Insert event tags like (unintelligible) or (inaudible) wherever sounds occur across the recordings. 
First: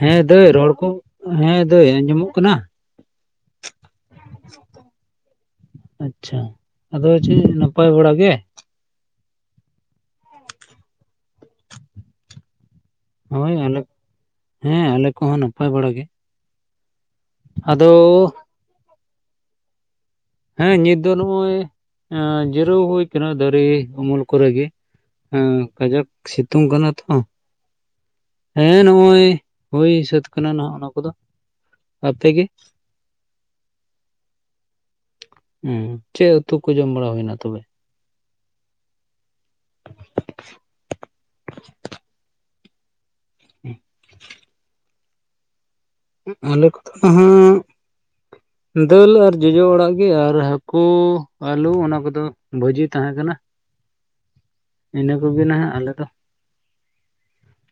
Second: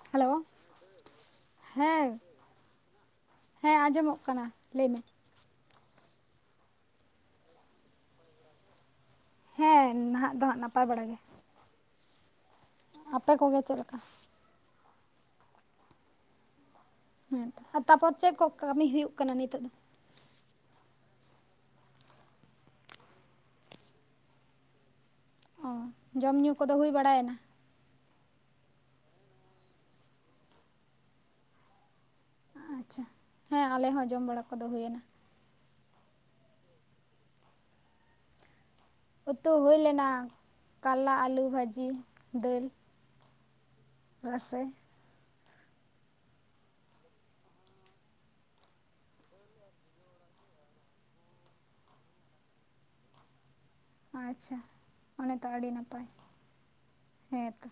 ᱦᱮᱸ ᱦᱮᱞᱳ ᱫᱟᱹᱭ, ᱨᱚᱲ ᱠᱚ ᱦᱮᱸ ᱫᱟᱹᱭ ᱟᱸᱡᱚᱢᱚᱜ ᱠᱟᱱᱟ᱾ ᱦᱮᱸ ᱟᱸᱡᱚᱢᱚ-ᱜ ᱠᱟᱱᱟ ᱾ ᱞᱟᱹᱭ ᱢᱮ? ᱟᱪᱪᱷᱟ ᱟᱫᱚ ᱪᱮᱫ ᱱᱟᱯᱟᱭ ᱵᱟᱲ ᱜᱮ? ᱦᱮᱸ ᱱᱟᱦᱟ-ᱜ ᱫᱚ ᱦᱟᱸᱜ, ᱱᱟᱯᱟᱭ ᱵᱟᱲᱟᱜ ᱜᱮ᱾ ᱟᱯᱮ ᱦᱳᱭ ᱠᱚᱜᱮ ᱪᱮᱫ ᱟᱞᱮᱠ, ᱞᱮᱠᱟ ᱦᱮᱸ ᱟᱞᱮ ᱠᱚᱦᱚᱸ ᱱᱟᱯᱟᱭ ᱵᱟᱲᱟ ᱜᱮ᱾ ᱦᱮᱸᱛᱚ ᱟᱨ ᱟᱫᱚ ᱛᱟᱯᱚᱨ ᱪᱮᱫ ᱠᱚ ᱠᱟᱹᱢᱤ ᱦᱩᱭᱩᱜ ᱠᱟᱱᱟ ᱱᱤᱛᱚᱜ ᱫᱚ? ᱦᱮᱸ ᱱᱤᱛ ᱫᱚ ᱱᱚᱜᱼᱚᱭ ᱮᱸ ᱡᱤᱨᱟᱹᱣ ᱦᱩᱭ ᱠᱟᱱᱟ ᱫᱟᱨᱮ ᱩᱢᱩᱞ ᱠᱚᱨᱮ ᱜᱮ᱾ ᱦᱮᱸ ᱚ ᱠᱟᱡᱟᱠ ᱡᱚᱢ ᱧᱩ ᱥᱤᱛᱩᱝ ᱠᱚᱫᱚ ᱠᱟᱱᱟ ᱦᱩᱭ ᱛᱚ᱾ ᱵᱟᱲᱟᱭᱮᱱᱟ ᱦᱮᱸ ᱱᱚᱜᱼᱚᱭ ᱦᱩᱭ ᱥᱟᱹᱛ ᱠᱟᱱᱟ ᱱᱟᱜ ᱚᱱᱟ ᱠᱚᱫᱚ᱾ ᱟᱯᱮ ᱜᱮ? ᱟᱪᱪᱷᱟ ᱦᱮᱸ ᱟᱞᱮ ᱦᱚᱸ ᱡᱚᱢ ᱵᱟᱲᱟ ᱠᱚᱫᱚ ᱦᱩᱭᱱᱟ᱾ ᱦᱩᱸ ᱪᱮᱫ ᱩᱛᱩ ᱠᱚ ᱡᱚᱢ ᱵᱟᱲᱟ ᱦᱩᱭᱱᱟ ᱛᱚᱵᱮ? ᱩᱛᱩ ᱦᱩᱭ ᱞᱮᱱᱟ ᱠᱟᱞᱞᱟ, ᱟᱹᱞᱩ ᱵᱷᱟᱹᱡᱤ, ᱫᱟᱹᱞ᱾ ᱦᱮᱸ᱾ ᱨᱟᱹᱥᱮ᱾ ᱟᱞᱮ ᱠᱚᱫᱚ ᱦᱟᱸᱜ ᱫᱟᱹᱞ ᱟᱨ ᱡᱚᱡᱚ ᱟᱲᱟᱜ ᱜᱮ ᱟᱨ ᱦᱟᱹᱠᱩ ᱟᱹᱞᱩ ᱚᱱᱟ ᱠᱚᱫᱚ ᱵᱷᱟᱡᱤ ᱛᱟᱦᱮᱸ ᱠᱟᱱᱟ᱾ ᱟᱹᱪᱷᱟ ᱤᱱᱟᱹ ᱚᱱᱮ ᱠᱚᱜᱮ ᱛᱚ ᱟᱹᱰᱤ ᱱᱟᱦᱟᱜ ᱟᱞᱮ ᱱᱟᱯᱟᱭ, ᱦᱮᱸ ᱛᱚ᱾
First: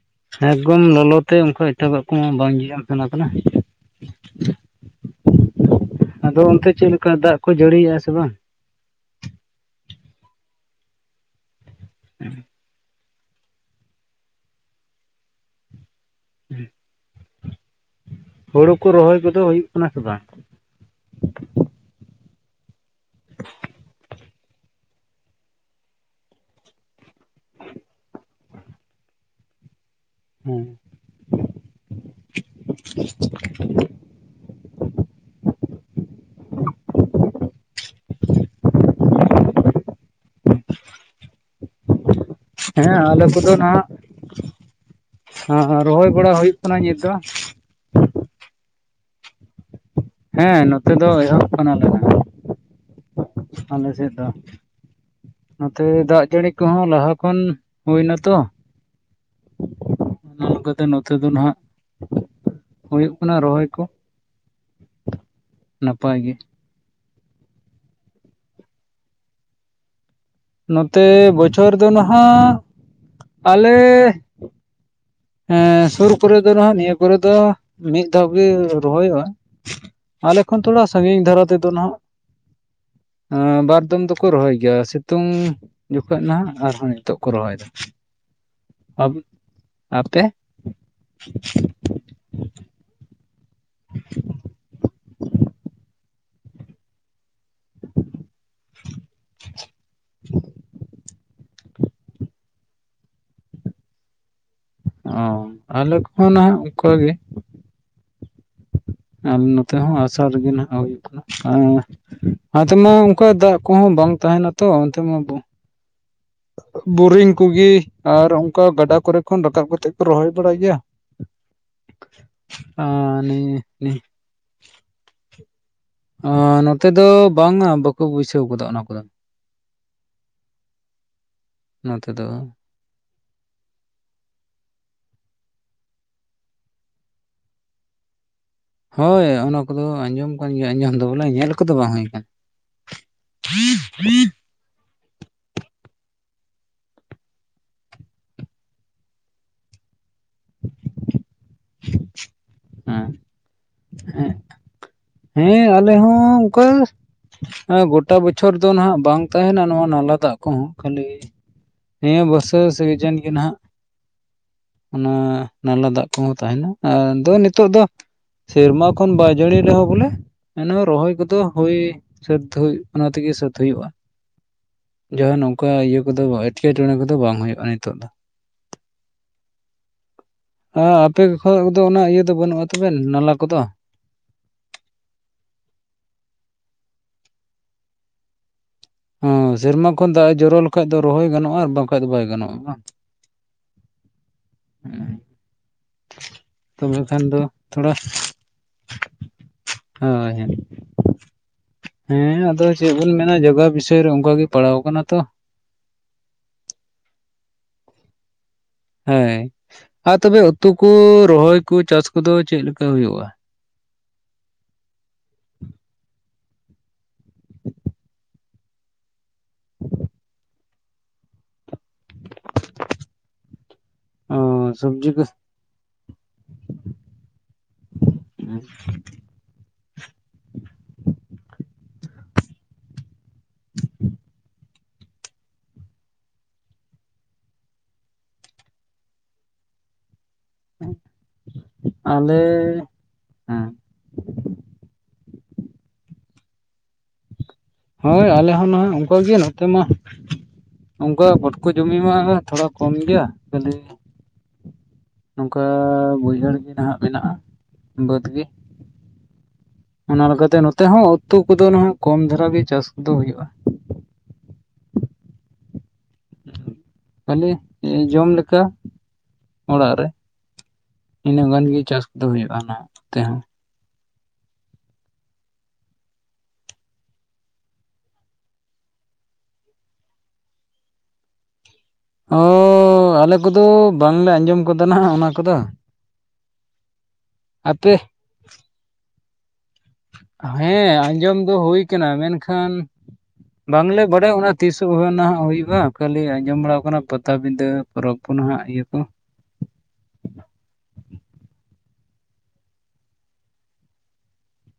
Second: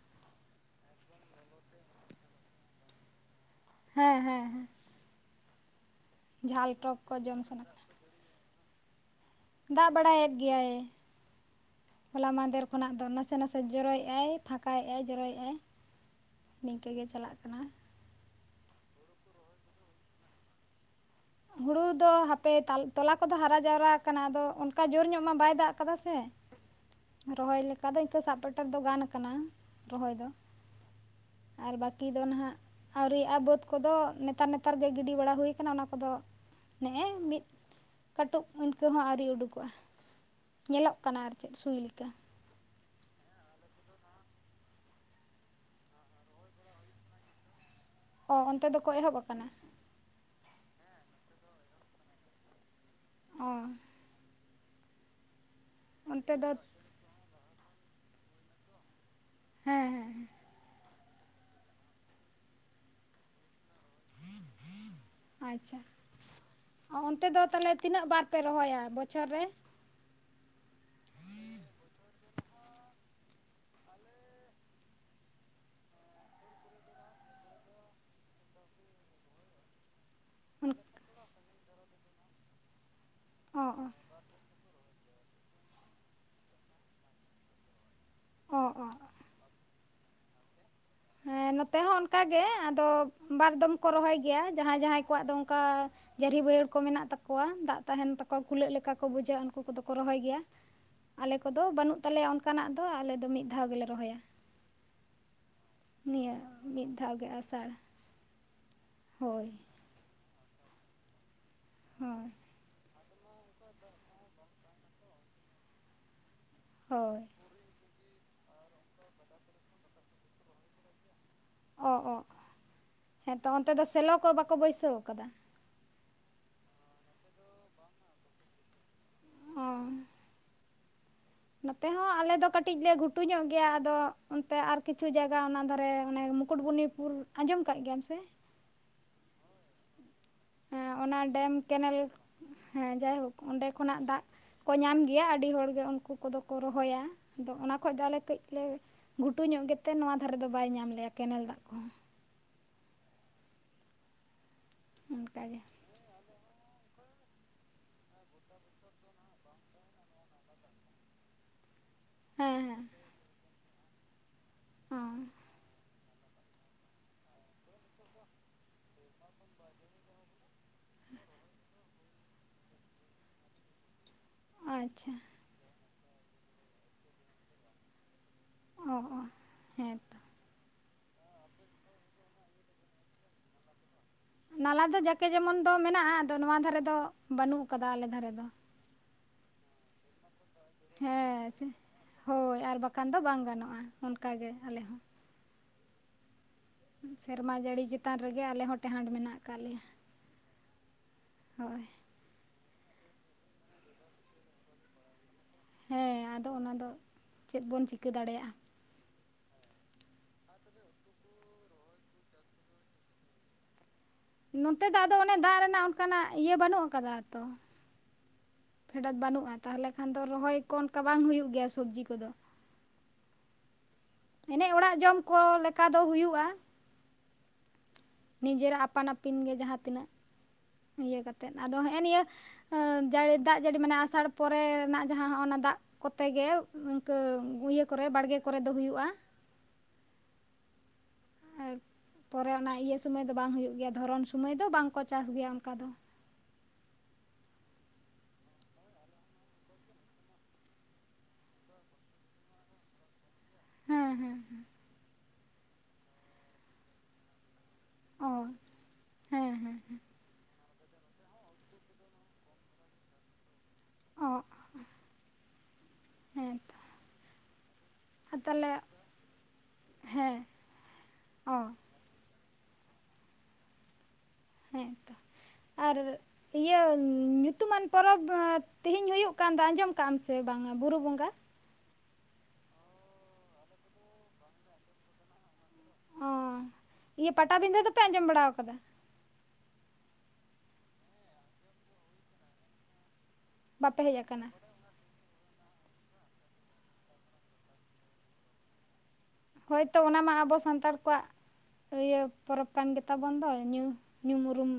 ᱮᱠᱜᱚᱢ ᱞᱚᱞᱚ ᱛᱮ ᱚᱝᱠᱟ ᱮᱴᱟᱠᱟᱜ ᱠᱚᱢᱟ ᱵᱟᱝ ᱡᱤᱭᱟᱱ ᱠᱟᱱᱟ ᱯᱟᱞᱮ? ᱦᱮᱸ ᱦᱮᱸ ᱦᱮᱸ᱾ ᱟᱫᱚ ᱚᱱᱛᱮ ᱡᱷᱟᱞ ᱪᱮᱫ ᱴᱚᱠ ᱞᱮᱠᱟ ᱫᱟᱜ ᱡᱚᱢ ᱠᱚ ᱥᱟᱱᱟ ᱠᱟᱱᱟ ᱡᱟᱹᱲᱤᱭᱮᱜᱼᱟ ᱥᱮ ᱵᱟᱝ? ᱫᱟᱜ ᱵᱟᱲᱟᱭᱮᱫ ᱜᱮᱭᱟᱭ ᱦᱚᱞᱟ ᱢᱟᱫᱮᱨ ᱠᱷᱚᱱᱟᱜ ᱫᱚ ᱱᱟᱥᱮ ᱱᱟᱥᱮ ᱡᱚᱨᱚᱭᱮᱜᱼᱟᱭ ᱯᱷᱟᱠᱟᱭᱮᱜᱼᱟᱭ ᱡᱚᱨᱚᱭᱮᱜᱼᱟᱭ᱾ ᱱᱤᱝᱠᱟᱹ ᱜᱮ ᱪᱟᱞᱟᱜ ᱠᱟᱱᱟ᱾ ᱦᱳᱲᱩ ᱠᱚ ᱨᱚᱦᱚᱭ ᱠᱚᱫᱚ ᱦᱩᱭᱩᱜ ᱠᱟᱱᱟ ᱥᱮ ᱵᱟᱝ? ᱦᱩᱲᱩ ᱫᱚ ᱦᱟᱯᱮ ᱛᱚᱞᱟ ᱛᱚᱞᱟ ᱠᱚᱫᱚ ᱦᱟᱨᱟ ᱡᱟᱣᱨᱟᱣ ᱟᱠᱟᱱᱟ ᱟᱫᱚ ᱚᱱᱠᱟ ᱡᱳᱨ ᱧᱚᱜ ᱢᱟ ᱵᱟᱭ ᱫᱟᱜ ᱟᱠᱟᱫᱟ ᱥᱮ᱾ (inaudible) ᱨᱚᱦᱚᱭ ᱞᱮᱠᱟ ᱫᱚ ᱤᱱᱠᱟᱹ ᱥᱟᱵ ᱯᱮᱴᱚᱨ ᱫᱚ ᱜᱟᱱ ᱠᱟᱱᱟ ᱨᱚᱦᱚᱭ ᱫᱚ᱾ ᱦᱮᱸ᱾ ᱟᱨ ᱵᱟᱹᱠᱤ ᱫᱚ ᱱᱷᱟᱦᱟᱜ ᱟᱹᱣᱨᱤᱭᱟᱜ-ᱟ ᱵᱟᱹᱫᱽ ᱠᱚᱫᱚ ᱱᱮᱛᱟᱨ ᱱᱮᱛᱟᱨ ᱜᱮ ᱜᱤᱰᱤ ᱵᱟᱲᱟ ᱦᱩᱭᱩ ᱠᱟᱱᱟ ᱚᱱᱟ ᱟᱫᱚ ᱱᱮᱜᱼᱮ ᱢᱤᱫ ᱠᱟᱹᱴᱩᱵ ᱤᱱᱠᱟᱹ ᱦᱚᱸ ᱟᱹᱣᱨᱤ ᱩᱰᱩᱠᱚᱜᱼᱟ᱾ ᱧᱮᱞᱚᱜ ᱠᱟᱱᱟ ᱟᱨ ᱪᱮᱫ ᱥᱩᱭ ᱞᱮᱠᱟ᱾ ᱦᱮᱸ ᱟᱞᱮ ᱠᱚᱫᱚ ᱱᱟᱜ ᱦᱮᱸ ᱨᱚᱦᱚᱭ ᱵᱟᱲᱟ ᱦᱩᱭᱩᱜ ᱠᱟᱱᱟ ᱧᱤᱛ ᱫᱚ᱾ ᱚ ᱚᱱᱛᱮ ᱫᱚᱠᱚ ᱮᱦᱚᱵ ᱟᱠᱟᱱᱟ᱾ ᱦᱮᱸ ᱱᱚᱛᱮ ᱫᱚ ᱮᱦᱚᱵ ᱠᱟᱱᱟᱞᱮ ᱱᱟᱜ, ᱚ ᱟᱞᱮ ᱥᱮᱫ ᱫᱚ᱾ ᱱᱚᱛᱮ ᱫᱟᱜ ᱚᱱᱛᱮ ᱫᱚ ᱡᱟᱹᱲᱤ ᱠᱚᱦᱚᱸ ᱞᱟᱦᱟ ᱠᱷᱚᱱ ᱦᱩᱭ ᱱᱟᱛᱚ᱾ ᱦᱮᱸ᱾ ᱦᱮᱸ ᱦᱮᱸ ᱱᱚ-ᱱᱚᱠᱟᱛᱮ ᱱᱚᱛᱮ ᱫᱚ ᱱᱟᱦᱟᱜ ᱦᱩᱭᱩᱜ ᱠᱟᱱᱟ ᱨᱚᱦᱚᱭ ᱠᱚ᱾ ᱟᱪᱪᱷ ᱱᱟᱯᱟᱭ ᱜᱮ᱾ ᱚ ᱚᱱᱛᱮ ᱫᱚ ᱛᱟᱦᱚᱞᱮ ᱛᱤᱱᱟᱹᱜ ᱵᱟᱨ ᱯᱮ ᱨᱚᱦᱚᱭᱟ ᱵᱚᱪᱷᱚᱨ ᱨᱮ? ᱱᱚᱛᱮ ᱵᱚᱪᱷᱚᱨ ᱫᱚ ᱱᱟᱦᱟᱜ ᱟᱞᱮ ᱦᱮᱸ ᱥᱩᱨ ᱠᱚᱨᱮ ᱫᱚ ᱱᱟᱦᱟᱜ ᱱᱤᱭᱟᱹ ᱠᱚᱨᱮ ᱫᱚ ᱢᱤᱫ ᱫᱷᱟᱣ ᱜᱮ ᱨᱚᱦᱚᱭᱚᱜᱼᱟ᱾ ᱟᱞᱮ ᱠᱷᱚᱱ ᱛᱷᱚᱲᱟ ᱥᱟᱺᱜᱤᱧ ᱫᱷᱟᱨᱟ ᱛᱮᱫᱚ ᱱᱟᱦᱟᱜ ᱮᱸ ᱚ ᱵᱟᱨᱫᱚᱢ ᱫᱚ ᱠᱚ ᱨᱚᱦᱚᱭ ᱜᱮᱭᱟ, ᱥᱤᱛᱩᱝ ᱡᱚᱠᱷᱚᱱ ᱱᱟᱦᱟᱜ ᱟᱨᱦᱚᱸ ᱱᱤᱛᱚᱜ ᱠᱚ ᱨᱚᱦᱚᱭᱫᱟ᱾ ᱚᱸ ᱚᱸ᱾ ᱟᱯᱮ ᱦᱮᱸ ᱱᱚᱛᱮ ᱦᱚᱸ ᱚᱱᱠᱟᱜᱮ ᱟᱫᱚ ᱵᱟᱨ ᱫᱚᱢ ᱠᱚ ᱨᱚᱦᱚᱭ ᱜᱮᱭᱟ ᱡᱟᱦᱟᱸᱭ ᱡᱟᱦᱟᱸᱭ ᱠᱚᱣᱟᱜ ᱫᱚ ᱚᱱᱠᱟᱼᱼ ᱡᱟᱹᱨᱤ ᱵᱟᱹᱭᱦᱟᱹᱲ ᱠᱚ ᱢᱮᱱᱟᱜ ᱛᱟᱼᱼ ᱠᱳᱣᱟ ᱫᱟᱜ ᱛᱟᱦᱮᱱ ᱛᱟᱠᱚᱣᱟ ᱯᱷᱩᱞᱟᱜ ᱞᱮᱠᱟ ᱠᱚ ᱵᱩᱡᱷᱟᱹᱣ ᱩᱱᱠᱩ ᱠᱚ ᱫᱚ ᱠᱚ ᱨᱚᱦᱚᱭ ᱜᱮᱭᱟ ᱟᱞᱮ ᱠᱚ ᱫᱚ ᱵᱟᱹᱱᱩᱜᱼᱼ ᱛᱟᱦᱟᱞᱮ ᱚᱱᱠᱟᱱᱟᱜ ᱫᱚ ᱟᱞᱮ ᱫᱚ ᱢᱤᱫ ᱫᱷᱟᱣ ᱜᱮᱞᱮ ᱨᱚᱦᱚᱭᱟ᱾ ᱦᱚᱸ ᱟᱞᱮ ᱠᱷᱚᱸ ᱱᱟᱜ ᱚᱱᱠᱟᱜᱮ ᱟᱹᱥᱟᱲ ᱟᱢ ᱱᱚᱛᱮ ᱦᱚᱸ ᱟᱥᱟᱹ ᱨᱮᱜᱮ ᱱᱟᱦᱟᱜ ᱱᱚᱝᱠᱟ ᱦᱳᱭ ᱟᱻ ᱱᱛᱮᱢᱟ ᱚᱱᱠᱟ ᱫᱟᱜᱼᱼ ᱠᱚᱦᱚᱸ ᱵᱟᱝ ᱛᱟᱦᱮᱱᱟ ᱛᱚ ᱚᱱᱛᱮᱢᱟ ᱦᱳᱭ ᱵᱩᱨᱤᱝᱼᱼ ᱠᱩᱜᱮ ᱟᱨ ᱚᱱᱠᱟ ᱜᱟᱰᱟ ᱠᱚᱨᱮ ᱠᱷᱚᱱ ᱨᱟᱠᱟᱵ ᱠᱟᱛᱮᱫ ᱠᱚ ᱨᱚᱦᱚᱭ ᱵᱟᱲᱟᱭ ᱜᱮᱭᱟ᱾ ᱟᱸ ᱦᱮᱸ ᱛᱚ ᱚᱱᱛᱮ ᱫᱚ ᱥᱮᱞᱚ ᱠᱚ ᱵᱟᱠᱚ ᱵᱟᱹᱭᱥᱟᱹᱣ ᱟᱠᱟᱫᱟᱹ ᱦᱟᱻᱱᱚᱛᱮ ᱫᱚ ᱵᱟᱝᱟ ᱵᱟᱠᱚ ᱵᱟᱭᱥᱟᱣ ᱟᱠᱟᱫᱟ ᱚᱱᱟ ᱠᱚᱫᱚ᱾ ᱚᱸ ᱱᱚᱛᱮ ᱦᱚᱸ ᱟᱞᱮ ᱫᱚ ᱠᱟᱹᱴᱤᱡᱼᱼ ᱠᱟᱹᱴᱤᱡ ᱞᱮ ᱜᱷᱩᱴᱩ ᱧᱚᱜ ᱜᱮᱭᱟ ᱟᱫᱚ ᱚᱱᱛᱮ ᱟᱨ ᱠᱤᱪᱷᱩ ᱡᱟᱭᱜᱟ ᱚᱱᱟ ᱫᱷᱟᱨᱮ ᱚᱱᱮ ᱢᱩᱠᱩᱴᱢᱩᱱᱤᱯᱩᱨ, ᱟᱸᱡᱚᱢ ᱟᱠᱟᱫ ᱜᱮᱭᱟᱢ ᱥᱮ? ᱦᱳᱭ ᱚᱱᱟ ᱠᱚᱫᱚ ᱟᱸᱡᱚᱢᱼᱼ ᱦᱮᱸ ᱚᱱᱟ ᱰᱮᱢ ᱠᱮᱱᱮᱞ ᱦᱮᱸ ᱡᱟᱭᱦᱳᱠ ᱚᱸᱰᱮ ᱠᱷᱚᱱᱟᱜ ᱫᱟᱜᱼᱼ ᱠᱚ ᱧᱟᱢ ᱜᱮᱭᱟ ᱟᱹᱰᱤ ᱦᱚᱲᱜᱮ ᱩᱱᱠᱩ ᱠᱚᱫᱚ ᱠᱚ ᱨᱚᱦᱚᱭᱟ ᱟᱫᱚ ᱚᱱᱟ ᱠᱷᱚᱱ ᱫᱚ ᱟᱞᱮ ᱠᱟᱹᱡ ᱞᱮᱼᱼ ᱜᱷᱩᱴᱩ ᱧᱚᱜ ᱜᱮᱛᱮ ᱱᱚᱣᱟ ᱫᱷᱟᱨᱮ ᱫᱚ ᱵᱟᱭ ᱧᱟᱢ ᱞᱮᱼᱟ ᱠᱮᱱᱮᱞ ᱫᱟᱜ ᱠᱚᱦᱚᱸ ᱦᱮᱸ ᱦᱮᱸ ᱚᱱᱠᱟᱜᱮ ᱦᱮᱸ ᱟᱞᱮ ᱦᱚᱸ ᱚᱱᱠᱟ ᱦᱮᱸ ᱜᱚᱴᱟ ᱵᱚᱪᱷᱚᱨ ᱫᱚ ᱱᱟᱦᱟᱜ ᱵᱟᱝ ᱛᱟᱦᱮᱱᱟ ᱱᱚᱣᱟ ᱱᱟᱞᱟ ᱫᱟᱜ ᱠᱚᱦᱚᱸ ᱠᱷᱟᱹᱞᱤᱼᱼ ᱱᱤᱭᱟᱹ ᱵᱚᱨᱥᱟ ᱦᱮᱸ ᱦᱮᱸ ᱥᱤᱡᱮᱱ ᱜᱮ ᱱᱟᱦᱟᱜ ᱚ ᱚᱱᱟ ᱱᱟᱞᱟ ᱫᱟᱜᱼᱼ ᱠᱚ ᱛᱟᱦᱮᱱᱟ ᱟᱫᱚ ᱱᱤᱛᱚᱜ ᱫᱚ ᱥᱮᱨᱢᱟ ᱠᱷᱚᱱ ᱵᱟᱭ ᱡᱟᱹᱲᱤ ᱨᱮᱦᱚᱸ ᱵᱚᱞᱮ, ᱮ ᱨᱚᱦᱚᱭ ᱠᱚᱫᱚ ᱦᱩᱭ ᱥᱟᱹᱛ ᱦᱩᱭᱩᱜ ᱚᱱᱟ ᱛᱮᱜᱮ ᱥᱟᱹᱛ ᱦᱩᱭᱩᱜᱼᱟ᱾ ᱟᱪᱪᱷᱟ ᱡᱟᱦᱟᱸ ᱱᱚᱝ ᱠᱟ ᱤᱭᱟᱹ ᱠᱚᱫᱚ ᱮᱴᱠᱮᱴᱚᱬᱮᱸ ᱠᱚᱫᱚ ᱵᱟᱝ ᱦᱩᱭᱩᱜᱼᱟ ᱱᱤᱛᱚᱜ ᱫᱚ ᱚᱸ ᱚᱸᱦᱮᱸ ᱛᱚ ᱟᱯᱮ ᱠᱷᱚᱡ ᱫᱚ ᱚᱱᱟ ᱤᱭᱟᱹ ᱫᱚ ᱵᱟᱹᱱᱩᱜᱼᱟ ᱛᱚᱵᱮ ᱱᱟᱞᱟ ᱠᱚᱫᱚ ᱱᱟᱞᱟ ᱫᱚ ᱡᱟᱠᱮ ᱡᱮᱢᱚᱱ ᱫᱚ ᱢᱮᱱᱟᱜᱼᱟ ᱟᱫᱚ ᱱᱚᱣᱟ ᱫᱷᱟᱨᱮ ᱫᱚ ᱵᱟᱹᱱᱩᱜ ᱟᱠᱟᱫᱟ ᱟᱞᱮ ᱫᱷᱟᱨᱮ ᱫᱚ᱾ ᱦᱚᱸ ᱥᱮᱨᱢᱟ ᱠᱷᱚᱱ ᱫᱟᱜ ᱮ ᱡᱚᱨᱚᱼᱼ ᱵᱟᱝ ᱠᱷᱟ ᱫᱚ ᱨᱚᱦᱚᱭ ᱦᱮᱸ ᱜᱟᱱᱚᱜᱼᱟ ᱥᱮ ᱟᱨ ᱵᱟᱝᱠᱷᱟᱱ ᱫᱚ ᱵᱟᱭ ᱜᱟᱱᱚᱜᱼᱟ ᱦᱳᱭ ᱟᱨ ᱵᱟᱝ ᱵᱟᱠᱷᱟᱱ ᱫᱚ ᱵᱟᱝ ᱜᱟᱱᱚᱜᱼᱟ ᱚᱱᱠᱟᱜᱮ ᱟᱞᱮ ᱦᱚᱸ (inaudible) ᱠᱷᱟᱱ ᱫᱚ ᱥᱮᱨᱢᱟ ᱡᱟᱹᱲᱤ ᱛᱷᱚᱲᱟ ᱪᱮᱛᱟᱱ ᱨᱮᱜᱮ ᱟᱞᱮ ᱦᱚᱸ ᱴᱮᱦᱟᱸᱰ ᱢᱮᱱᱟᱜ ᱠᱟᱜ ᱞᱮᱭᱟ᱾ ᱦᱳᱭ ᱦᱳᱭ ᱦᱳᱭ ᱦᱮᱸ ᱟᱫᱚ ᱪᱮᱫ ᱵᱚᱱ ᱢᱮᱱᱟ ᱡᱟᱜᱟᱣ ᱵᱤᱥᱚᱭ ᱨᱮ ᱚᱱᱠᱟ ᱜᱮ ᱯᱟᱲᱟᱣ ᱟᱠᱟᱱᱟ ᱛᱚ, ᱦᱮᱸ ᱟᱫᱚ ᱚᱱᱟᱫᱚ ᱪᱮᱫ ᱵᱚᱱ ᱪᱤᱠᱟᱹ ᱫᱟᱲᱮᱭᱟᱜᱼᱟ᱾ ᱦᱮᱸ ᱟᱨ ᱛᱚᱵᱮ ᱩᱛᱩ ᱠᱚ ᱨᱚᱦᱚᱭ ᱠᱚ ᱪᱟᱥ ᱠᱚᱫᱚ ᱪᱮᱫ ᱞᱮᱠᱟ ᱦᱩᱭᱩᱜᱼᱟ᱾ ᱱᱚᱛᱮ ᱫᱚ ᱟᱫᱚ ᱚᱱᱮ ᱫᱟᱜ ᱨᱮᱱᱟᱜ ᱚᱱᱠᱟᱱᱟᱜ ᱤᱭᱟᱹ ᱵᱟᱹᱱᱩᱜ ᱟᱠᱟᱫᱟ ᱛᱚ ᱯᱷᱮᱰᱟᱛ ᱵᱟᱹᱱᱩᱜᱼᱟ ᱛᱟᱦᱚᱞᱮ ᱠᱷᱟᱱ ᱫᱚ ᱨᱚᱦᱚᱭ ᱠᱚ ᱚᱱᱠᱟ ᱵᱟᱝ ᱦᱩᱭᱩᱜ ᱜᱮᱭᱟ ᱥᱚᱵᱽᱡᱤ ᱠᱚᱫᱚ᱾ ᱚ ᱮᱱᱮ ᱚᱲᱟᱜ ᱥᱚᱵᱽᱡᱤ ᱡᱚᱢ ᱠᱚ ᱞᱮᱠᱟ ᱫᱚ ᱦᱩᱭᱩᱜᱼᱟ᱾ ᱱᱤᱡᱮᱨᱟᱜ ᱟᱯᱟᱱ ᱟᱹᱯᱤᱱ ᱜᱮ ᱡᱟᱦᱟᱸ ᱛᱤᱱᱟᱹᱜᱼᱼ ᱤᱭᱟᱹ ᱠᱟᱛᱮᱫ ᱟᱫᱚ ᱦᱮᱸᱜᱼᱮ ᱱᱤᱭᱟᱹ ᱡᱟᱲᱮᱼᱼ ᱫᱟᱜ ᱡᱟᱹᱲᱤ ᱢᱟᱱᱮ ᱟᱥᱟᱲ ᱯᱚᱨᱮ ᱨᱮᱱᱟᱜ ᱡᱟᱦᱟᱸ ᱚᱱᱟ ᱫᱟᱜᱼᱼ ᱠᱚᱛᱮ ᱜᱮ ᱤᱱᱠᱟᱹ ᱤᱭᱟᱹ ᱠᱚᱨᱮ ᱵᱟᱲᱜᱮ ᱠᱚᱨᱮ ᱫᱚ ᱦᱩᱭᱩᱜᱼᱟ ᱾ (unintelligible) ᱟᱨ ᱟᱞᱮ ᱯᱚᱨᱮ ᱚᱱᱟ ᱤᱭᱟᱹ ᱥᱚᱢᱚᱭ ᱫᱚ ᱵᱟᱝ ᱦᱮᱸ ᱦᱩᱭᱩᱜ ᱜᱮᱭᱟ, ᱫᱷᱚᱨᱚᱱ ᱥᱚᱢᱟᱹᱭ ᱫᱚ ᱵᱟᱝᱠᱚ ᱪᱟᱥ ᱜᱮᱭᱟ ᱚᱱᱠᱟ ᱫᱚ ᱾ ᱦᱳᱭ ᱟᱞᱮ ᱦᱚᱸ ᱱᱚᱜ-ᱚᱭ ᱚᱱᱠᱟ ᱜᱮ ᱱᱚᱛᱮ ᱢᱟ, ᱚᱱᱠᱟ ᱜᱚᱴᱠᱚ ᱡᱚᱢᱤ ᱢᱟ ᱛᱷᱚᱲᱟ ᱠᱚᱢ ᱜᱮᱭᱟ, ᱠᱷᱟᱹᱞᱤ ᱦᱮᱸ ᱦᱮᱸ ᱦᱮᱸ ᱱᱚᱝᱠᱟ ᱵᱟᱹᱭᱦᱟᱹᱲ ᱜᱮ ᱱᱟᱦᱟᱸᱜ ᱢᱮᱱᱟᱜᱼᱟ ᱾ ᱵᱟᱹᱫ ᱚ ᱜᱮ ᱦᱮᱸ ᱦᱮᱸ ᱦᱮᱸ ᱚᱱᱟ ᱞᱮᱠᱟᱛᱮ ᱱᱚ ᱛᱮᱦᱚᱸ ᱩᱛᱩ ᱠᱚᱫᱚ ᱱᱟᱦᱟᱜ ᱠᱚᱢ ᱫᱷᱟᱨᱟ ᱜᱮ ᱪᱟᱥ ᱠᱚᱫᱚ ᱦᱩᱭᱩᱜᱼᱟ ᱾ (unintelligible) ᱦᱮᱸ ᱛᱚ ᱟᱞᱮ ᱡᱚᱢ ᱟᱨ ᱞᱮᱠᱟ ᱛᱟᱦᱚᱞᱮ ᱚᱲᱟᱜ ᱨᱮ ᱦᱮᱸ ᱤᱱᱟᱹ ᱚ ᱜᱟᱱ ᱜᱮ ᱪᱟᱥ ᱠᱚᱫᱚ ᱦᱩᱭᱩᱜᱼᱟ ᱱᱚᱛᱮ ᱦᱚᱸ ᱾ ᱦᱮᱸ ᱛᱚ (unintelligible) ᱟᱨ ᱤᱭᱟᱹ ᱧᱩᱛᱩᱢᱟᱱ ᱯᱚᱨᱚᱵᱽ ᱛᱮᱦᱮᱧ ᱦᱩᱭᱩᱜ ᱠᱟᱱ ᱫᱚ ᱟᱸᱡᱚᱢ ᱠᱟᱜ ᱟᱢ ᱥᱮ ᱵᱟᱝ ᱵᱩᱨᱩ ᱵᱚᱸᱜᱟ? ᱚᱻ ᱟᱞᱮ ᱠᱚᱫᱚ ᱵᱟᱝᱞᱮ ᱟᱸᱡᱚᱢ ᱠᱟᱫᱟ ᱱᱟᱦᱟᱜ ᱚᱱᱟ ᱠᱚᱫᱚ ᱾ ᱚ ᱤᱭᱟᱹ ᱯᱟᱴᱟᱵᱤᱸᱫᱟᱹ ᱟᱯᱮ ᱫᱚᱯᱮ ᱟᱸᱡᱚᱢ ᱵᱟᱲᱟ ᱠᱟᱫᱟ? ᱦᱮᱸ ᱟᱸᱡᱚᱢ ᱫᱚ ᱦᱩᱭ ᱠᱟᱱᱟ ᱢᱮᱱᱠᱷᱟᱱ ᱵᱟᱯᱮ ᱵᱟᱝᱞᱮ ᱦᱮᱡ ᱵᱟᱰᱟᱭᱟ ᱟᱠᱟᱱᱟ ᱚᱱᱟ ᱛᱤᱥ ᱱᱤᱛᱚᱜ ᱱᱟᱦᱟᱜ ᱦᱩᱭᱩᱜᱼᱟ ᱠᱷᱟᱹᱞᱤ ᱟᱸᱡᱚᱢ ᱵᱟᱲᱟ ᱟᱠᱟᱱᱟ ᱯᱟᱴᱟᱵᱤᱫᱷᱟᱹ ᱯᱚᱨᱚᱵᱽ ᱠᱚ ᱱᱟᱦᱟᱜ ᱤᱭᱟᱹ ᱠᱚ᱾ ᱦᱳᱭᱛᱚ ᱚᱱᱟ ᱢᱟ ᱟᱵᱚ ᱥᱟᱱᱛᱟᱲ ᱠᱚᱣᱟᱜ ᱤᱭᱟᱹ ᱯᱚᱨᱚᱵᱽ ᱠᱟᱱ ᱜᱮᱛᱟ ᱵᱚᱱ ᱫᱚ ᱧᱩ ᱧᱩᱢ ᱩᱨᱩᱢ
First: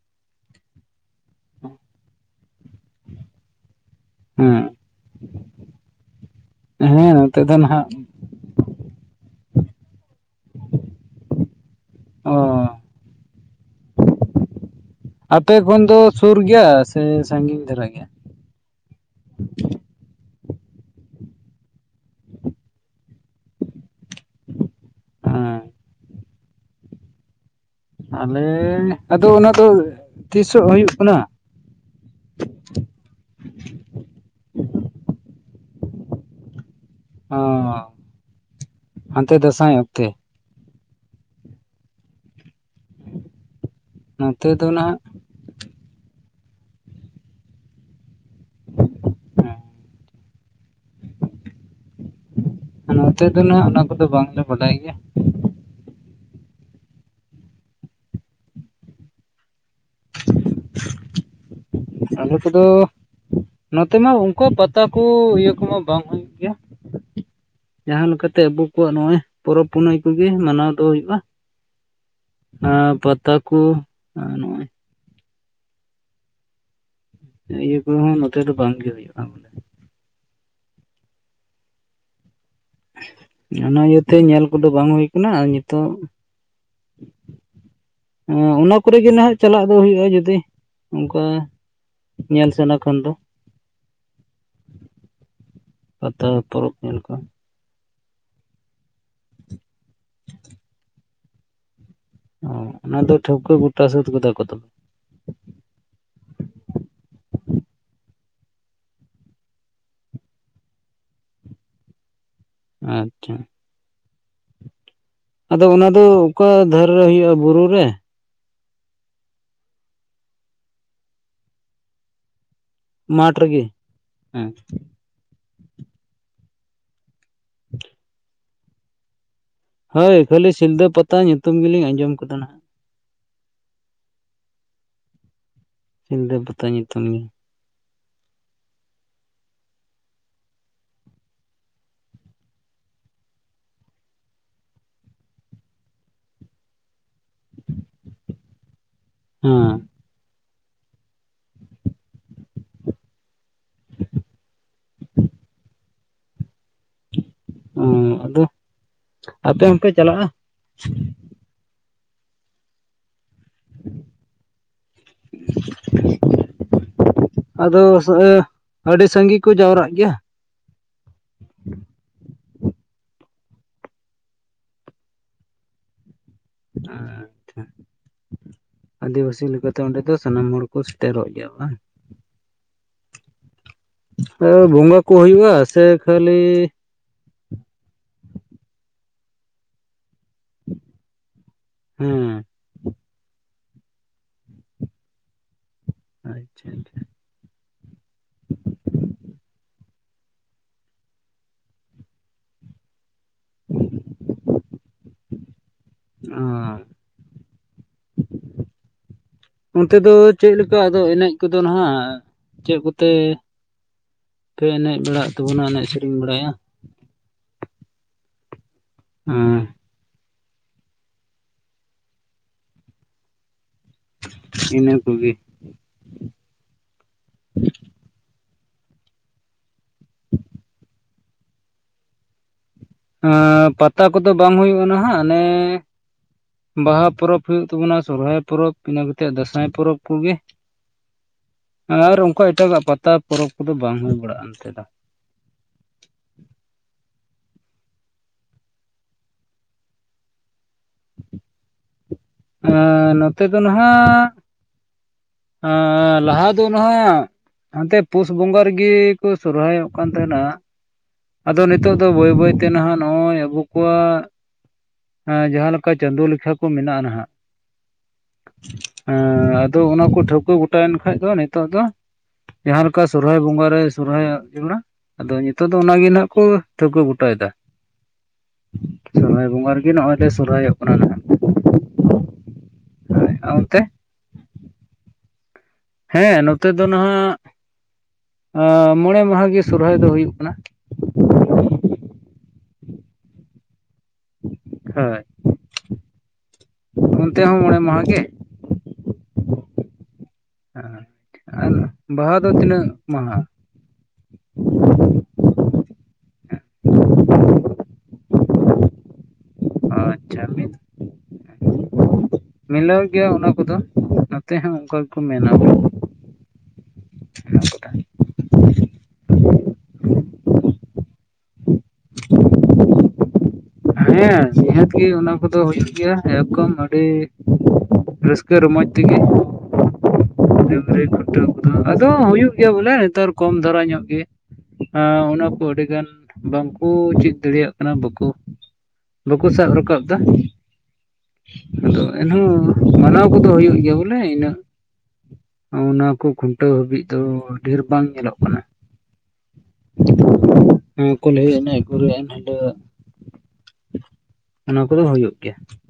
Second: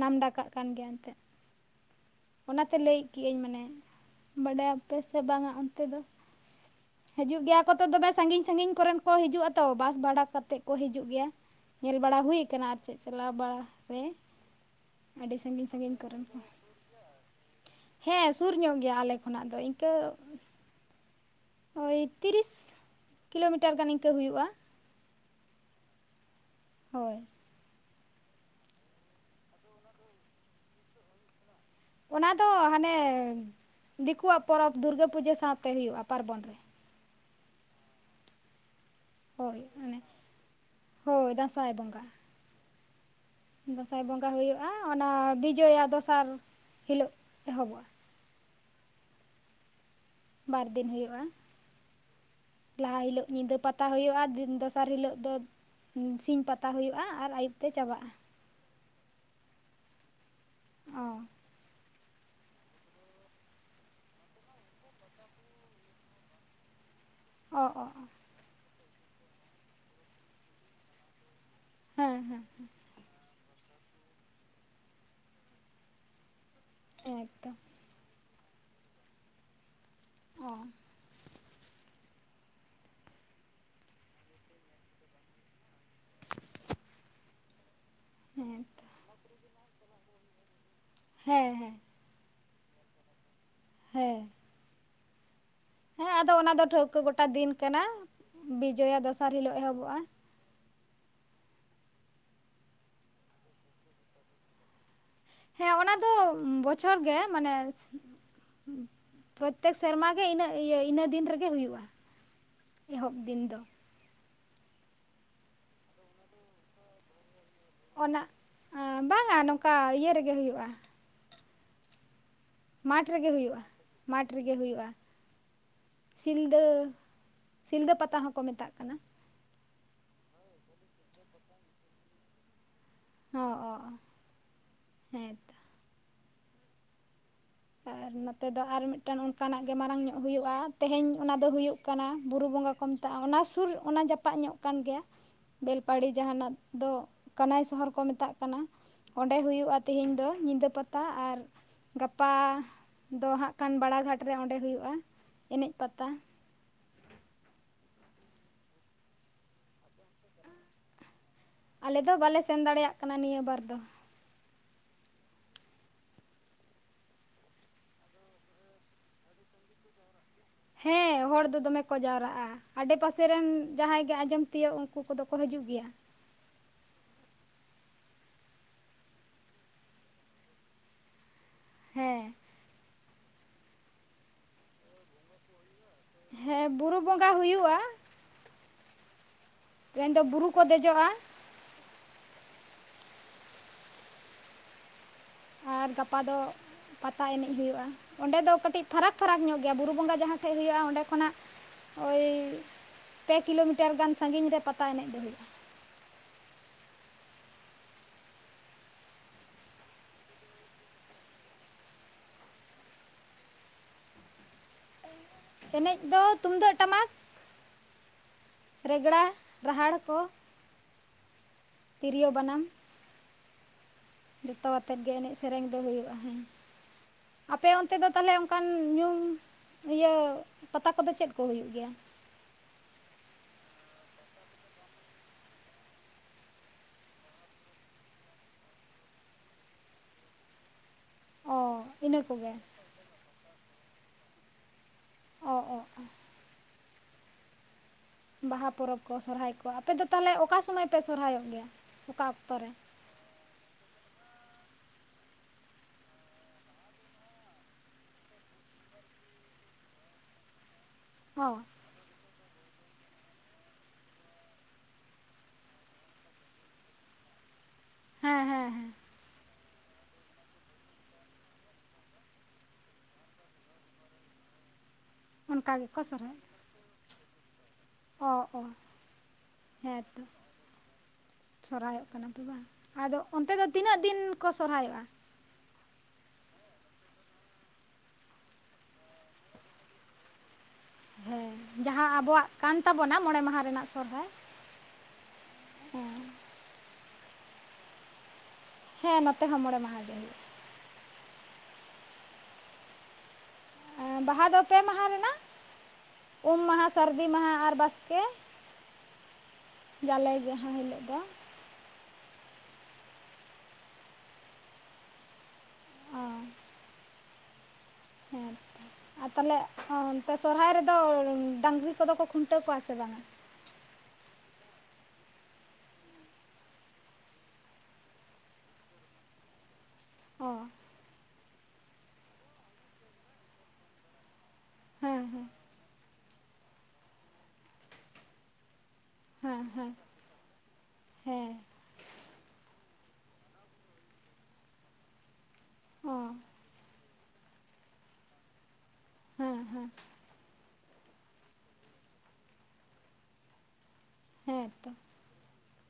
ᱱᱟᱢᱰᱟᱠᱟᱜ ᱠᱟᱱ ᱜᱮᱭᱟ ᱮᱱᱛᱮᱫ ᱾ (unintelligible) ᱚᱱᱟᱛᱮ ᱞᱟᱹᱭ ᱠᱮᱟᱧ ᱢᱟᱱᱮ ᱵᱟᱰᱟᱭ ᱦᱮᱸ ᱟᱯᱮ ᱥᱮ ᱵᱟᱝᱟ ᱚᱱᱛᱮ ᱫᱚ ᱦᱮᱸ ᱱᱚᱛᱮ ᱦᱤᱡᱩᱜ ᱫᱚ ᱜᱮᱭᱟ ᱠᱚ ᱛᱚ ᱱᱟᱦᱟᱜ ᱫᱚᱢᱮ ᱥᱟᱺᱜᱤᱧ ᱥᱟᱺᱜᱤᱧ ᱠᱚᱨᱮᱱ ᱠᱚ ᱦᱤᱡᱩᱜᱼᱟ ᱛᱚ ᱵᱟᱥ ᱵᱷᱟᱲᱟ ᱠᱟᱛᱮᱫ ᱠᱚ ᱦᱤᱡᱩᱜ ᱜᱮᱭᱟ, ᱧᱮᱞ ᱵᱟᱲᱟ ᱦᱩᱭ ᱚ ᱟᱠᱟᱱᱟ ᱟᱨ ᱪᱮᱫ ᱪᱟᱞᱟᱣ ᱵᱟᱲ ᱨᱮ ᱾ ᱟᱯᱮ ᱠᱷᱚᱱ ᱫᱚ ᱥᱩᱨ ᱠᱚ ᱜᱮᱭᱟ ᱾ ᱥᱮ ᱥᱟᱺᱜᱤᱧ ᱫᱷᱟᱨᱟ ᱜᱮ, ᱦᱮᱸ ᱥᱩᱨ ᱧᱚᱜ ᱜᱮᱭᱟ ᱟᱞᱮ ᱠᱷᱚᱱᱟᱜ ᱫᱚ ᱤᱱᱠᱟᱹ ᱳᱭ ᱛᱤᱨᱤᱥ ᱠᱤᱞᱳᱢᱤᱴᱟᱨ ᱜᱟᱱ ᱤᱱᱠᱟᱹ ᱦᱩᱭᱩᱜᱼᱟ ᱾ (unintelligible) ᱦᱳᱭ ᱾ ᱟᱞᱮ ᱟᱫᱚ ᱚᱱᱟ ᱫᱚ ᱛᱤᱥᱚᱜ ᱦᱩᱭᱩᱜ ᱠᱟᱱᱟ? ᱚᱱᱟ ᱫᱚ ᱦᱟᱱᱮ ᱫᱤᱠᱩᱣᱟᱜ ᱯᱚᱨᱚᱵ ᱫᱩᱨᱜᱟᱹ ᱯᱩᱡᱟᱹ ᱥᱟᱶᱛᱮ ᱦᱩᱭᱩᱜᱼᱟ ᱯᱟᱨᱵᱚᱱ ᱨᱮ ᱾ ᱚ ᱦᱟᱱᱛᱮ ᱦᱳᱭ ᱫᱟᱸᱥᱟᱭ ᱢᱟᱱᱮ ᱚᱠᱛᱮ ᱦᱳᱭ ᱫᱟᱸᱥᱟᱭ ᱵᱚᱸᱜᱟ ᱾ ᱫᱟᱸᱥᱟᱭ ᱵᱚᱸᱜᱟ ᱱᱚᱛᱮ ᱫᱚ ᱦᱩᱭᱩᱜᱼᱟ ᱱᱟᱦᱟᱜ ᱚᱱᱟ ᱵᱤᱡᱚᱭᱟ ᱫᱚᱥᱟᱨ ᱦᱤᱞᱳᱜ ᱮᱦᱚᱵᱚᱜᱼᱟ᱾ (unintelligible) ᱵᱟᱨ ᱫᱤᱱ ᱦᱩᱭᱩᱜᱼᱟ ᱾ ᱞᱟᱦᱟ ᱱᱚᱛᱮ ᱦᱤᱞᱳᱜ ᱫᱚ ᱧᱤᱫᱟᱹ ᱱᱟᱦᱟᱜ ᱚᱱᱟ ᱯᱟᱛᱟ ᱠᱚᱫᱚ ᱦᱩᱭᱩᱜᱼᱟ ᱵᱟᱝᱞᱮ ᱫᱤᱱ ᱵᱟᱰᱟᱭ ᱫᱚᱥᱟᱨ ᱜᱮᱭᱟ ᱦᱤᱞᱳᱜ ᱫᱚ ᱥᱤᱧ ᱯᱟᱛᱟ ᱦᱩᱭᱩᱜᱼᱟ ᱟᱨ ᱟᱹᱭᱩᱵ ᱛᱮ ᱪᱟᱵᱟᱜᱼᱟ ᱾ ᱚ ᱟᱞᱮ ᱠᱚᱫᱚ ᱱᱚᱛᱮ ᱢᱟ ᱚᱱᱠᱟ ᱯᱟᱛᱟ ᱠᱚ ᱤᱭᱟᱹ ᱠᱚᱢᱟ ᱵᱟᱝ ᱦᱩᱭᱩᱜ ᱜᱮᱭᱟ ᱚ ᱾ ᱚ ᱡᱟᱦᱟᱸ ᱞᱮᱠᱟᱛᱮ ᱟᱵᱚ ᱠᱚᱣᱟᱜ ᱱᱚᱜᱼᱚᱭ ᱯᱚᱨᱚᱵᱽ ᱯᱩᱱᱟᱹᱭ ᱠᱚᱜᱮ ᱢᱟᱱᱟᱣ ᱫᱚ ᱦᱩᱭᱩᱜᱼᱟ᱾ ᱦᱮᱸ ᱯᱟᱛᱟ ᱠᱚ ᱱᱚᱜᱼᱚᱭ (inaudible) ᱤᱭᱟᱹ ᱠᱚᱦᱚᱸ ᱱᱚᱛᱮ ᱫᱚ ᱵᱟᱝ ᱜᱮ ᱦᱩᱭᱩᱜᱼᱟ ᱾ ᱚ ᱚᱱᱟ ᱤᱭᱟᱹᱛᱮ ᱧᱮᱞ ᱠᱚᱫᱚ ᱵᱟᱝ ᱦᱩᱭ ᱠᱟᱱᱟ ᱾ ᱛᱚ, ᱦᱮᱸ ᱩᱱ (inaudible) ᱛᱚ ᱠᱚᱨᱮ ᱜᱮ ᱱᱟᱦᱟᱜ ᱪᱟᱞᱟᱜ ᱫᱚ ᱦᱩᱭᱩᱜᱼᱟ, ᱡᱩᱫᱤ ᱚᱱᱠᱟ ᱦᱮᱸ ᱦᱮᱸ ᱧᱮᱞ ᱥᱟᱱᱟ ᱠᱷᱟᱱ ᱫᱚ ᱾ ᱦᱮᱸ ᱾ ᱦᱮᱸ ᱯᱟᱛᱟ ᱟᱫᱚ ᱚᱱᱟ ᱫᱚ ᱯᱚᱨᱚᱵᱽ ᱴᱷᱟᱹᱣᱠᱟᱹ ᱧᱮᱞ ᱠᱚ ᱜᱚᱴᱟ ᱫᱤᱱ ᱠᱟᱱᱟ, ᱵᱤᱡᱚᱭᱟ ᱫᱚᱥᱟᱨ ᱦᱤᱞᱚᱜ ᱮᱦᱚᱵᱚᱜᱼᱟ᱾ ᱚ ᱚᱱᱟ ᱫᱚ ᱴᱷᱟᱹᱣᱠᱟᱹ ᱜᱚᱴᱟ ᱥᱟᱹᱛ ᱠᱟᱫᱟ ᱠᱚ ᱛᱚ ᱾ ᱦᱮᱸ ᱚᱱᱟ ᱫᱚ ᱵᱚᱪᱷᱚᱨ ᱜᱮ ᱢᱟᱱᱮ ᱯᱨᱚᱛᱮᱠ ᱥᱮᱨᱢᱟ ᱜᱮ ᱤᱱᱟᱹ ᱤᱭᱟᱹ ᱤᱱᱟᱹ ᱫᱤᱱ ᱨᱮᱜᱮ ᱦᱩᱭᱩᱜᱼᱟ᱾ ᱮᱦᱚᱵ ᱟᱪᱪᱷᱟ ᱫᱤᱱ ᱫᱚ ᱾ ᱟᱫᱚ ᱚᱱᱟ ᱫᱚ ᱚᱠᱟ ᱫᱷᱟᱨᱮ ᱨᱮ ᱦᱩᱭᱩᱜᱼᱟ᱾ ᱵᱩᱨᱩ ᱨᱮ? ᱚᱱᱟ ᱵᱟᱝᱟ ᱱᱚᱝᱠᱟ ᱤᱭᱟᱹ ᱨᱮᱜᱮ ᱦᱩᱭᱩᱜᱼᱟ᱾ ᱢᱟᱴᱷ ᱨᱮᱜᱮ ᱦᱩᱭᱩᱜᱼᱟ, ᱢᱟᱴᱷ ᱦᱮᱸ ᱨᱮᱜᱮ ᱦᱩᱭᱩᱜᱼᱟ᱾ ᱥᱤᱞᱫᱟᱹ, ᱥᱤᱞᱫᱟᱹ ᱯᱟᱛᱟ ᱦᱚᱸᱠᱚ ᱢᱮᱛᱟᱜ ᱠᱟᱱᱟ ᱾ ᱦᱳᱭ ᱠᱷᱟᱹᱞᱤ ᱥᱤᱞᱫᱟᱹ ᱯᱟᱛᱟ ᱧᱩᱛᱩᱢ ᱜᱮᱞᱤᱧ ᱟᱸᱡᱚᱢ ᱟᱠᱟᱫᱟ ᱱᱟᱦᱟᱜ ᱾ ᱚ ᱚ ᱦᱮᱸ ᱛᱚ ᱾ ᱥᱤᱞᱫᱟᱹ ᱯᱟᱛᱟ ᱧᱩᱛᱩᱢ ᱜᱮ ᱾ ᱟᱨ ᱱᱚᱛᱮ ᱫᱚ ᱟᱨ ᱢᱤᱫᱴᱟᱝ ᱚᱱᱠᱟᱱᱟᱜ ᱜᱮ ᱢᱟᱨᱟᱝ ᱧᱚᱜ ᱦᱩᱭᱩᱜᱼᱟ᱾ ᱛᱮᱦᱮᱧ ᱚᱱᱟ ᱫᱚ ᱦᱩᱭᱩᱜ ᱠᱟᱱᱟ᱾ ᱵᱩᱨᱩ ᱵᱚᱸᱜᱟ ᱠᱚ ᱢᱮᱛᱟᱜᱼᱟ᱾ ᱚᱱᱟ ᱥᱩᱨ ᱚᱱᱟ ᱡᱟᱯᱟᱜ ᱧᱚᱜ ᱠᱟᱱ ᱜᱮᱭᱟ᱾ ᱵᱮᱞᱯᱟᱦᱟᱲᱤ ᱡᱟᱦᱟᱱᱟᱜ ᱫᱚ ᱠᱟᱱᱟᱭ ᱥᱚᱦᱚᱨ ᱠᱚ ᱢᱮᱛᱟᱜ ᱠᱟᱱᱟ ᱾ ᱚᱸᱰᱮ ᱦᱩᱭᱩᱜᱼᱟ, ᱦᱮᱸ ᱛᱤᱦᱤᱧ ᱫᱚ ᱧᱤᱫᱟᱹ ᱯᱟᱛᱟ ᱟᱨ ᱜᱟᱯᱟ ᱫᱚ ᱦᱟᱸᱜ ᱠᱷᱟᱱ ᱵᱟᱲᱟ ᱜᱷᱟᱴ ᱨᱮ ᱚᱸᱰᱮ ᱦᱩᱭᱩᱜᱼᱟ ᱮᱱᱮᱡ ᱯᱟᱛᱟ ᱾ ᱚᱸ ᱟᱫᱚ ᱟᱯᱮ ᱦᱚᱸᱯᱮ ᱪᱟᱞᱟᱜᱼᱟ? ᱟᱞᱮ ᱫᱚ ᱵᱟᱞᱮ ᱥᱮᱱ ᱫᱟᱲᱮᱭᱟᱜ ᱠᱟᱱᱟ ᱱᱤᱭᱟᱹ ᱵᱟᱨ ᱫᱚ ᱾ (inaudible) ᱟᱫᱚ ᱥᱚᱦᱮ ᱟᱹᱰᱤ ᱥᱟᱸᱜᱮ ᱠᱚ ᱡᱟᱣᱨᱟᱜ ᱜᱮᱭᱟ? ᱦᱮᱸ ᱦᱚᱲ ᱫᱚ ᱫᱚᱢᱮ ᱠᱚ ᱡᱟᱣᱨᱟᱜᱼᱟ ᱾ ᱟᱰᱮ ᱯᱟᱥᱮ ᱨᱮᱱ ᱡᱟᱦᱟᱸᱭ ᱜᱮ ᱟᱸᱡᱚᱢ ᱛᱤᱭᱳᱜ ᱩᱱᱠᱩ ᱠᱚ ᱫᱚ ᱠᱚ ᱦᱤᱡᱩᱜ ᱜᱤᱭᱟ ᱾ ᱟᱪᱪᱷᱟ ᱾ ᱟᱹᱫᱤᱵᱟᱹᱥᱤ ᱞᱮᱠᱟᱛᱮ ᱚᱸᱰᱮ ᱫᱚ ᱥᱟᱱᱟᱢ ᱦᱚᱲ ᱠᱚ ᱥᱮᱴᱮᱨᱚᱜ ᱜᱮᱭᱟ ᱵᱟᱝ ᱾ ᱦᱮᱸ ᱾ ᱵᱚᱸᱜᱟ ᱠᱚ ᱦᱩᱭᱩᱜᱼᱟ ᱥᱮ ᱠᱷᱟᱹᱞᱤ ᱦᱮᱸ ᱵᱩᱨᱩ ᱵᱚᱸᱜᱟ ᱦᱩᱭᱩᱜᱼᱟ ᱾ ᱢᱮᱱᱫᱚ ᱵᱩᱨᱩ ᱠᱚ ᱫᱮᱡᱚᱜᱼᱟ ᱾ ᱦᱩᱸ ᱾ ᱟᱨ ᱜᱟᱯᱟ ᱫᱚ ᱟᱪᱪᱷᱟ ᱟᱪᱪᱷᱟ ᱯᱟᱛᱟ ᱮᱱᱮᱡ ᱦᱩᱭᱩᱜᱼᱟ᱾ ᱚᱸᱰᱮ ᱫᱚ ᱠᱟᱹᱴᱤᱡ ᱯᱷᱟᱨᱟᱠ ᱯᱷᱟᱨᱟᱠ ᱧᱚᱜ ᱜᱮᱭᱟ, ᱵᱩᱨᱩ ᱵᱚᱸᱜᱟ ᱡᱟᱦᱟᱸ ᱴᱷᱮᱡ ᱦᱩᱭᱩᱜᱼᱟ᱾ ᱚᱸᱰᱮ ᱠᱷᱚᱱᱟᱜ ᱳᱭ ᱯᱮ ᱠᱤᱞᱳᱢᱤᱴᱟᱨ ᱜᱟᱱ ᱥᱟᱺᱜᱤᱧ ᱨᱮ ᱯᱟᱛᱟ ᱮᱱᱮᱡ ᱫᱚ ᱦᱩᱭᱩᱜᱼᱟ ᱚ ᱚᱱᱛᱮ ᱫᱚ ᱪᱮᱫ ᱞᱮᱠᱟ ᱟᱫᱚ ᱮᱱᱮᱡ ᱠᱚᱫᱚ ᱱᱟᱦᱟᱜ ᱪᱮᱫ ᱠᱚᱛᱮ ᱟᱯᱮ ᱮᱱᱮᱡ ᱵᱟᱲᱟᱜ ᱛᱟᱵᱚᱱᱟ ᱮᱱᱮᱡ ᱥᱮᱨᱮᱧ ᱫᱚ ᱵᱟᱲᱟᱭᱟ ᱛᱩᱢᱫᱟᱹᱜ ᱴᱟᱢᱟᱠ ᱨᱮᱜᱽᱲᱟ ᱾ ᱮᱸ ᱫᱟᱦᱟᱲ ᱠᱚ ᱾ ᱛᱤᱨᱭᱳ ᱵᱟᱱᱟᱢ ᱾ ᱤᱱᱟᱹ ᱡᱚᱛᱚᱣᱟᱛᱮᱫ ᱜᱮ ᱠᱚᱜᱮ ᱮᱱᱮᱡ ᱥᱮᱹᱨᱮᱹᱧ ᱫᱚ ᱦᱳᱭᱳᱜᱼᱟ, ᱦᱮᱸ ᱾ ᱟᱯᱮ ᱚᱱᱛᱮ ᱫᱚ ᱛᱟᱦᱞᱮ ᱚᱱᱠᱟᱱ ᱧᱩᱢ ᱾ ᱤᱭᱟᱹ ᱯᱟᱛᱟ ᱠᱚᱫᱚ ᱪᱮᱫ ᱠᱚ ᱦᱩᱭᱩᱜ ᱜᱮᱭᱟ? ᱟᱸᱯᱟᱛᱟ ᱠᱚᱫᱚ ᱵᱟᱝ ᱦᱳᱭᱳᱜᱼᱟ ᱱᱟᱦᱟᱜ ᱱᱮ ᱵᱟᱦᱟ ᱯᱚᱨᱚᱵᱽ ᱦᱩᱭᱩᱜ ᱛᱟᱵᱚᱱᱟ ᱥᱚᱨᱦᱟᱭ ᱯᱚᱨᱚᱵᱽ ᱤᱱᱟᱹ ᱠᱟᱛᱮᱜ ᱫᱟᱸᱥᱟᱭ ᱯᱚᱨᱚᱵᱽ ᱠᱚᱜᱮ ᱾ ᱚ ᱟᱨ ᱤᱱᱟᱹ ᱚᱱᱠᱟ ᱠᱚᱜᱮ ᱮᱴᱟᱜᱟᱜ ᱯᱟᱛᱟ ᱯᱚᱨᱚᱵᱽ ᱠᱚᱫᱚ ᱵᱟᱝ ᱦᱳᱭ ᱵᱟᱲᱟᱜᱼᱟ ᱱᱚᱛᱮ ᱫᱚ ᱾ ᱚ -ᱚ -ᱚ ᱾ ᱵᱟᱦᱟ ᱯᱚᱨᱚᱵᱽ ᱠᱚ ᱥᱚᱨᱦᱟᱭ ᱠᱚ ᱟᱯᱮ ᱫᱚ ᱛᱟᱞᱦᱮ ᱚᱠᱟ ᱥᱚᱢᱚᱭ ᱯᱮ ᱥᱚᱨᱦᱟᱭᱚᱜ ᱜᱮᱭᱟ, ᱚᱠᱟ? ᱚᱠᱛᱚ ᱨᱮ ᱮᱸ ᱱᱚᱛᱮ ᱫᱚ ᱱᱟᱦᱟᱜ ᱟᱸ ᱞᱟᱦᱟ ᱫᱚ ᱱᱟᱦᱟᱸᱭᱟ ᱾ ᱦᱟᱱᱛᱮ ᱯᱩᱥ ᱵᱚᱸᱜᱟ ᱨᱮᱜᱮ ᱠᱚ ᱥᱚᱨᱦᱟᱭᱚᱜ ᱠᱟᱱ ᱛᱟᱦᱮᱱᱟ ᱚ ᱟᱫᱚ ᱱᱤᱛ ᱱᱤᱛᱚᱜ ᱫᱚ ᱵᱟᱹᱭ ᱵᱟᱹᱭᱛᱮ ᱱᱟᱦᱟᱜ ᱱᱚᱜᱼᱚᱭ ᱟᱵᱚ ᱠᱚᱣᱟᱜ ᱮᱸ ᱡᱟᱦᱟᱸᱮᱠᱟ ᱪᱟᱸᱫᱳ ᱞᱮᱠᱷᱟ ᱠᱚ ᱢᱮᱱᱟᱜᱼᱟ ᱱᱟᱦᱟᱜ ᱦᱮᱸ -ᱦᱮᱸ -ᱦᱮᱸ ᱾ ᱮᱸ ᱟᱫᱚ ᱚᱱᱟᱠᱚ ᱴᱷᱟᱹᱣᱠᱟᱹ ᱜᱚᱴᱟᱭᱮᱱ ᱠᱷᱟᱱ ᱫᱚ ᱱᱤᱛᱚᱜ ᱫᱚ ᱾ ᱡᱟᱦᱟᱸ ᱞᱮᱠᱟ ᱥᱚᱨᱦᱟᱭ ᱵᱚᱸᱜᱟ ᱨᱮ ᱥᱚᱨᱦᱟᱭ ᱟᱫ ᱞᱮᱱᱟ (unintelligible) ᱟᱫᱚ ᱱᱤᱛᱚᱜ ᱚᱱᱠᱟ ᱫᱚ ᱜᱮᱠᱚ ᱚᱱᱟᱜᱮ ᱱᱟᱦᱟᱜ ᱥᱚᱨᱦᱟᱭᱚᱜ ᱠᱚ ᱴᱷᱟᱹᱣᱠᱟᱹ ᱜᱚᱴᱟᱭᱮᱫᱟ ᱚ ᱚ ᱾ ᱥᱚᱨᱦᱟᱭ ᱵᱚᱸᱜᱟ ᱨᱮᱜᱮ ᱱᱚᱜᱼᱚᱭ ᱦᱮᱸᱛᱚ ᱞᱮ ᱥᱚᱨᱦᱟᱭᱚᱜ ᱠᱟᱱᱟ ᱱᱟᱜ ᱾ ᱥᱚᱨᱦᱟᱭᱚᱜ ᱠᱟᱱᱟ ᱞᱮ ᱵᱟᱝ, ᱟᱫᱚ ᱦᱳᱭ ᱟᱨ ᱚᱱᱛᱮ ᱫᱚ ᱛᱤᱱᱟᱹᱜ ᱫᱤᱱ ᱠᱚ ᱥᱚᱨᱦᱟᱭᱚᱜᱼᱟ? ᱦᱮᱸ ᱱᱚᱛᱮ ᱫᱚ ᱱᱟᱦᱟᱜ ᱢᱚᱬᱮ ᱢᱟᱦᱟ ᱜᱮ ᱥᱚᱨᱦᱟᱭ ᱫᱚ ᱦᱩᱭᱩᱜ ᱠᱟᱱᱟ ᱾ ᱦᱮᱸ, ᱡᱟᱦᱟᱸ ᱟᱵᱚᱣᱟᱜ ᱠᱟᱱ ᱛᱟᱵᱚᱱᱟ ᱢᱚᱬᱮ ᱢᱟᱦᱟ ᱨᱮᱱᱟᱜ ᱥᱚᱨᱦᱟᱭ ᱦᱳᱭ ᱦᱮᱸ ᱪᱚᱜ ᱚᱱᱛᱮ ᱦᱚᱸ ᱢᱚᱬᱮ ᱢᱟᱦᱟ ᱜᱮ? ᱦᱮᱸ ᱱᱚᱛᱮ ᱦᱚᱸ ᱢᱚᱬᱮ ᱢᱟᱦᱟ ᱜᱮ ᱾ ᱮᱸ ᱾ ᱟᱱ ᱵᱟᱦᱟ ᱫᱚ ᱛᱤᱱᱟᱹᱜ ᱢᱟᱦᱟ? ᱮᱸ ᱵᱟᱦᱟ ᱫᱚ ᱯᱮ ᱢᱟᱦᱟ ᱨᱮᱱᱟᱜ ᱩᱢ ᱢᱟᱦᱟ ᱥᱟᱹᱨᱫᱤ ᱢᱟᱦᱟ ᱟᱨ ᱵᱟᱥᱠᱮᱹ ᱾ ᱡᱟᱞᱮ ᱟᱪᱪᱷᱟ ᱡᱟᱦᱟᱸ ᱢᱤᱫ ᱦᱤᱞᱳᱜ ᱫᱚ ᱢᱤᱞᱟᱹᱣ ᱜᱮ ᱚᱱᱟ ᱠᱚᱫᱚ ᱱᱚᱛᱮ ᱦᱚᱸ ᱚᱱᱠᱟ ᱜᱮᱠᱚ ᱢᱮᱱᱟ ᱾ ᱚ ᱾ ᱦᱮᱸᱛᱚ ᱟᱨ ᱛᱟᱞᱦᱮ ᱚᱱᱛᱮ ᱥᱚᱨᱦᱟᱭ ᱨᱮᱫᱚ ᱰᱟᱝᱨᱤ ᱠᱚᱫᱚ ᱠᱚ ᱠᱷᱩᱱᱴᱟᱹᱣ ᱠᱚᱣᱟ ᱥᱮ ᱵᱟᱝᱟ? ᱦᱮᱸ ᱱᱤᱦᱟᱹᱛ ᱜᱮ ᱚᱱᱟ ᱠᱚᱫᱚ ᱦᱩᱭᱩᱜ ᱜᱮᱭᱟ ᱮᱫᱚᱢ ᱟᱹᱰᱤ ᱨᱟᱹᱥᱠᱟᱹ ᱨᱚᱢᱚᱡᱽ ᱛᱮᱜᱮ ᱚ ᱾ ᱰᱟᱹᱝᱨᱤ ᱠᱷᱩᱴᱟᱹᱣ ᱠᱚᱫᱚ ᱟᱫᱚ ᱦᱩᱭᱩᱜ ᱜᱮᱭᱟ ᱵᱚᱞᱮ ᱱᱮᱛᱟᱨ ᱠᱚᱢ ᱫᱷᱟᱨᱟ ᱧᱚᱜ ᱜᱮ, ᱾ ᱟᱸ ᱦᱮᱸ ᱚᱱᱟ ᱦᱮᱸ ᱠᱚ ᱟᱹᱰᱤ ᱜᱟᱱ ᱵᱟᱝᱠᱚ ᱪᱮᱫ ᱫᱟᱲᱮᱭᱟᱜ ᱠᱟᱱᱟ ᱵᱟᱠᱚ ᱵᱟᱠᱩ ᱦᱮᱸ ᱥᱟᱵ ᱦᱮᱸ ᱨᱟᱠᱟᱵ ᱫᱫᱟ ᱦᱮᱸ ᱟᱫᱚ ᱮᱱᱦᱚᱸ ᱢᱟᱱᱟᱣ ᱠᱚᱫᱚ ᱦᱩᱭᱩᱜ ᱜᱮᱭᱟ ᱵᱚᱞᱮ ᱤᱱᱟᱹ ᱾ ᱚᱱᱟ ᱚ ᱠᱚ ᱠᱷᱩᱱᱴᱟᱹᱣ ᱦᱟᱹᱵᱤᱡ ᱫᱚ ᱰᱷᱮᱨ ᱵᱟᱝ ᱧᱮᱞᱚᱜ ᱠᱟᱱᱟ ᱼ- ᱦᱮᱸ ᱦᱮᱸ ᱦᱮ ᱠᱩᱞ ᱦᱩᱭᱩᱜ ᱮᱱᱮᱡ ᱜᱩᱨ ᱮᱱᱦᱤᱞᱳᱜ (unintelligible) ᱦᱮᱸ ᱚᱱᱟ ᱛᱚ ᱠᱚᱫᱚ ᱦᱳᱭᱳᱜ ᱜᱮᱭᱟ ᱾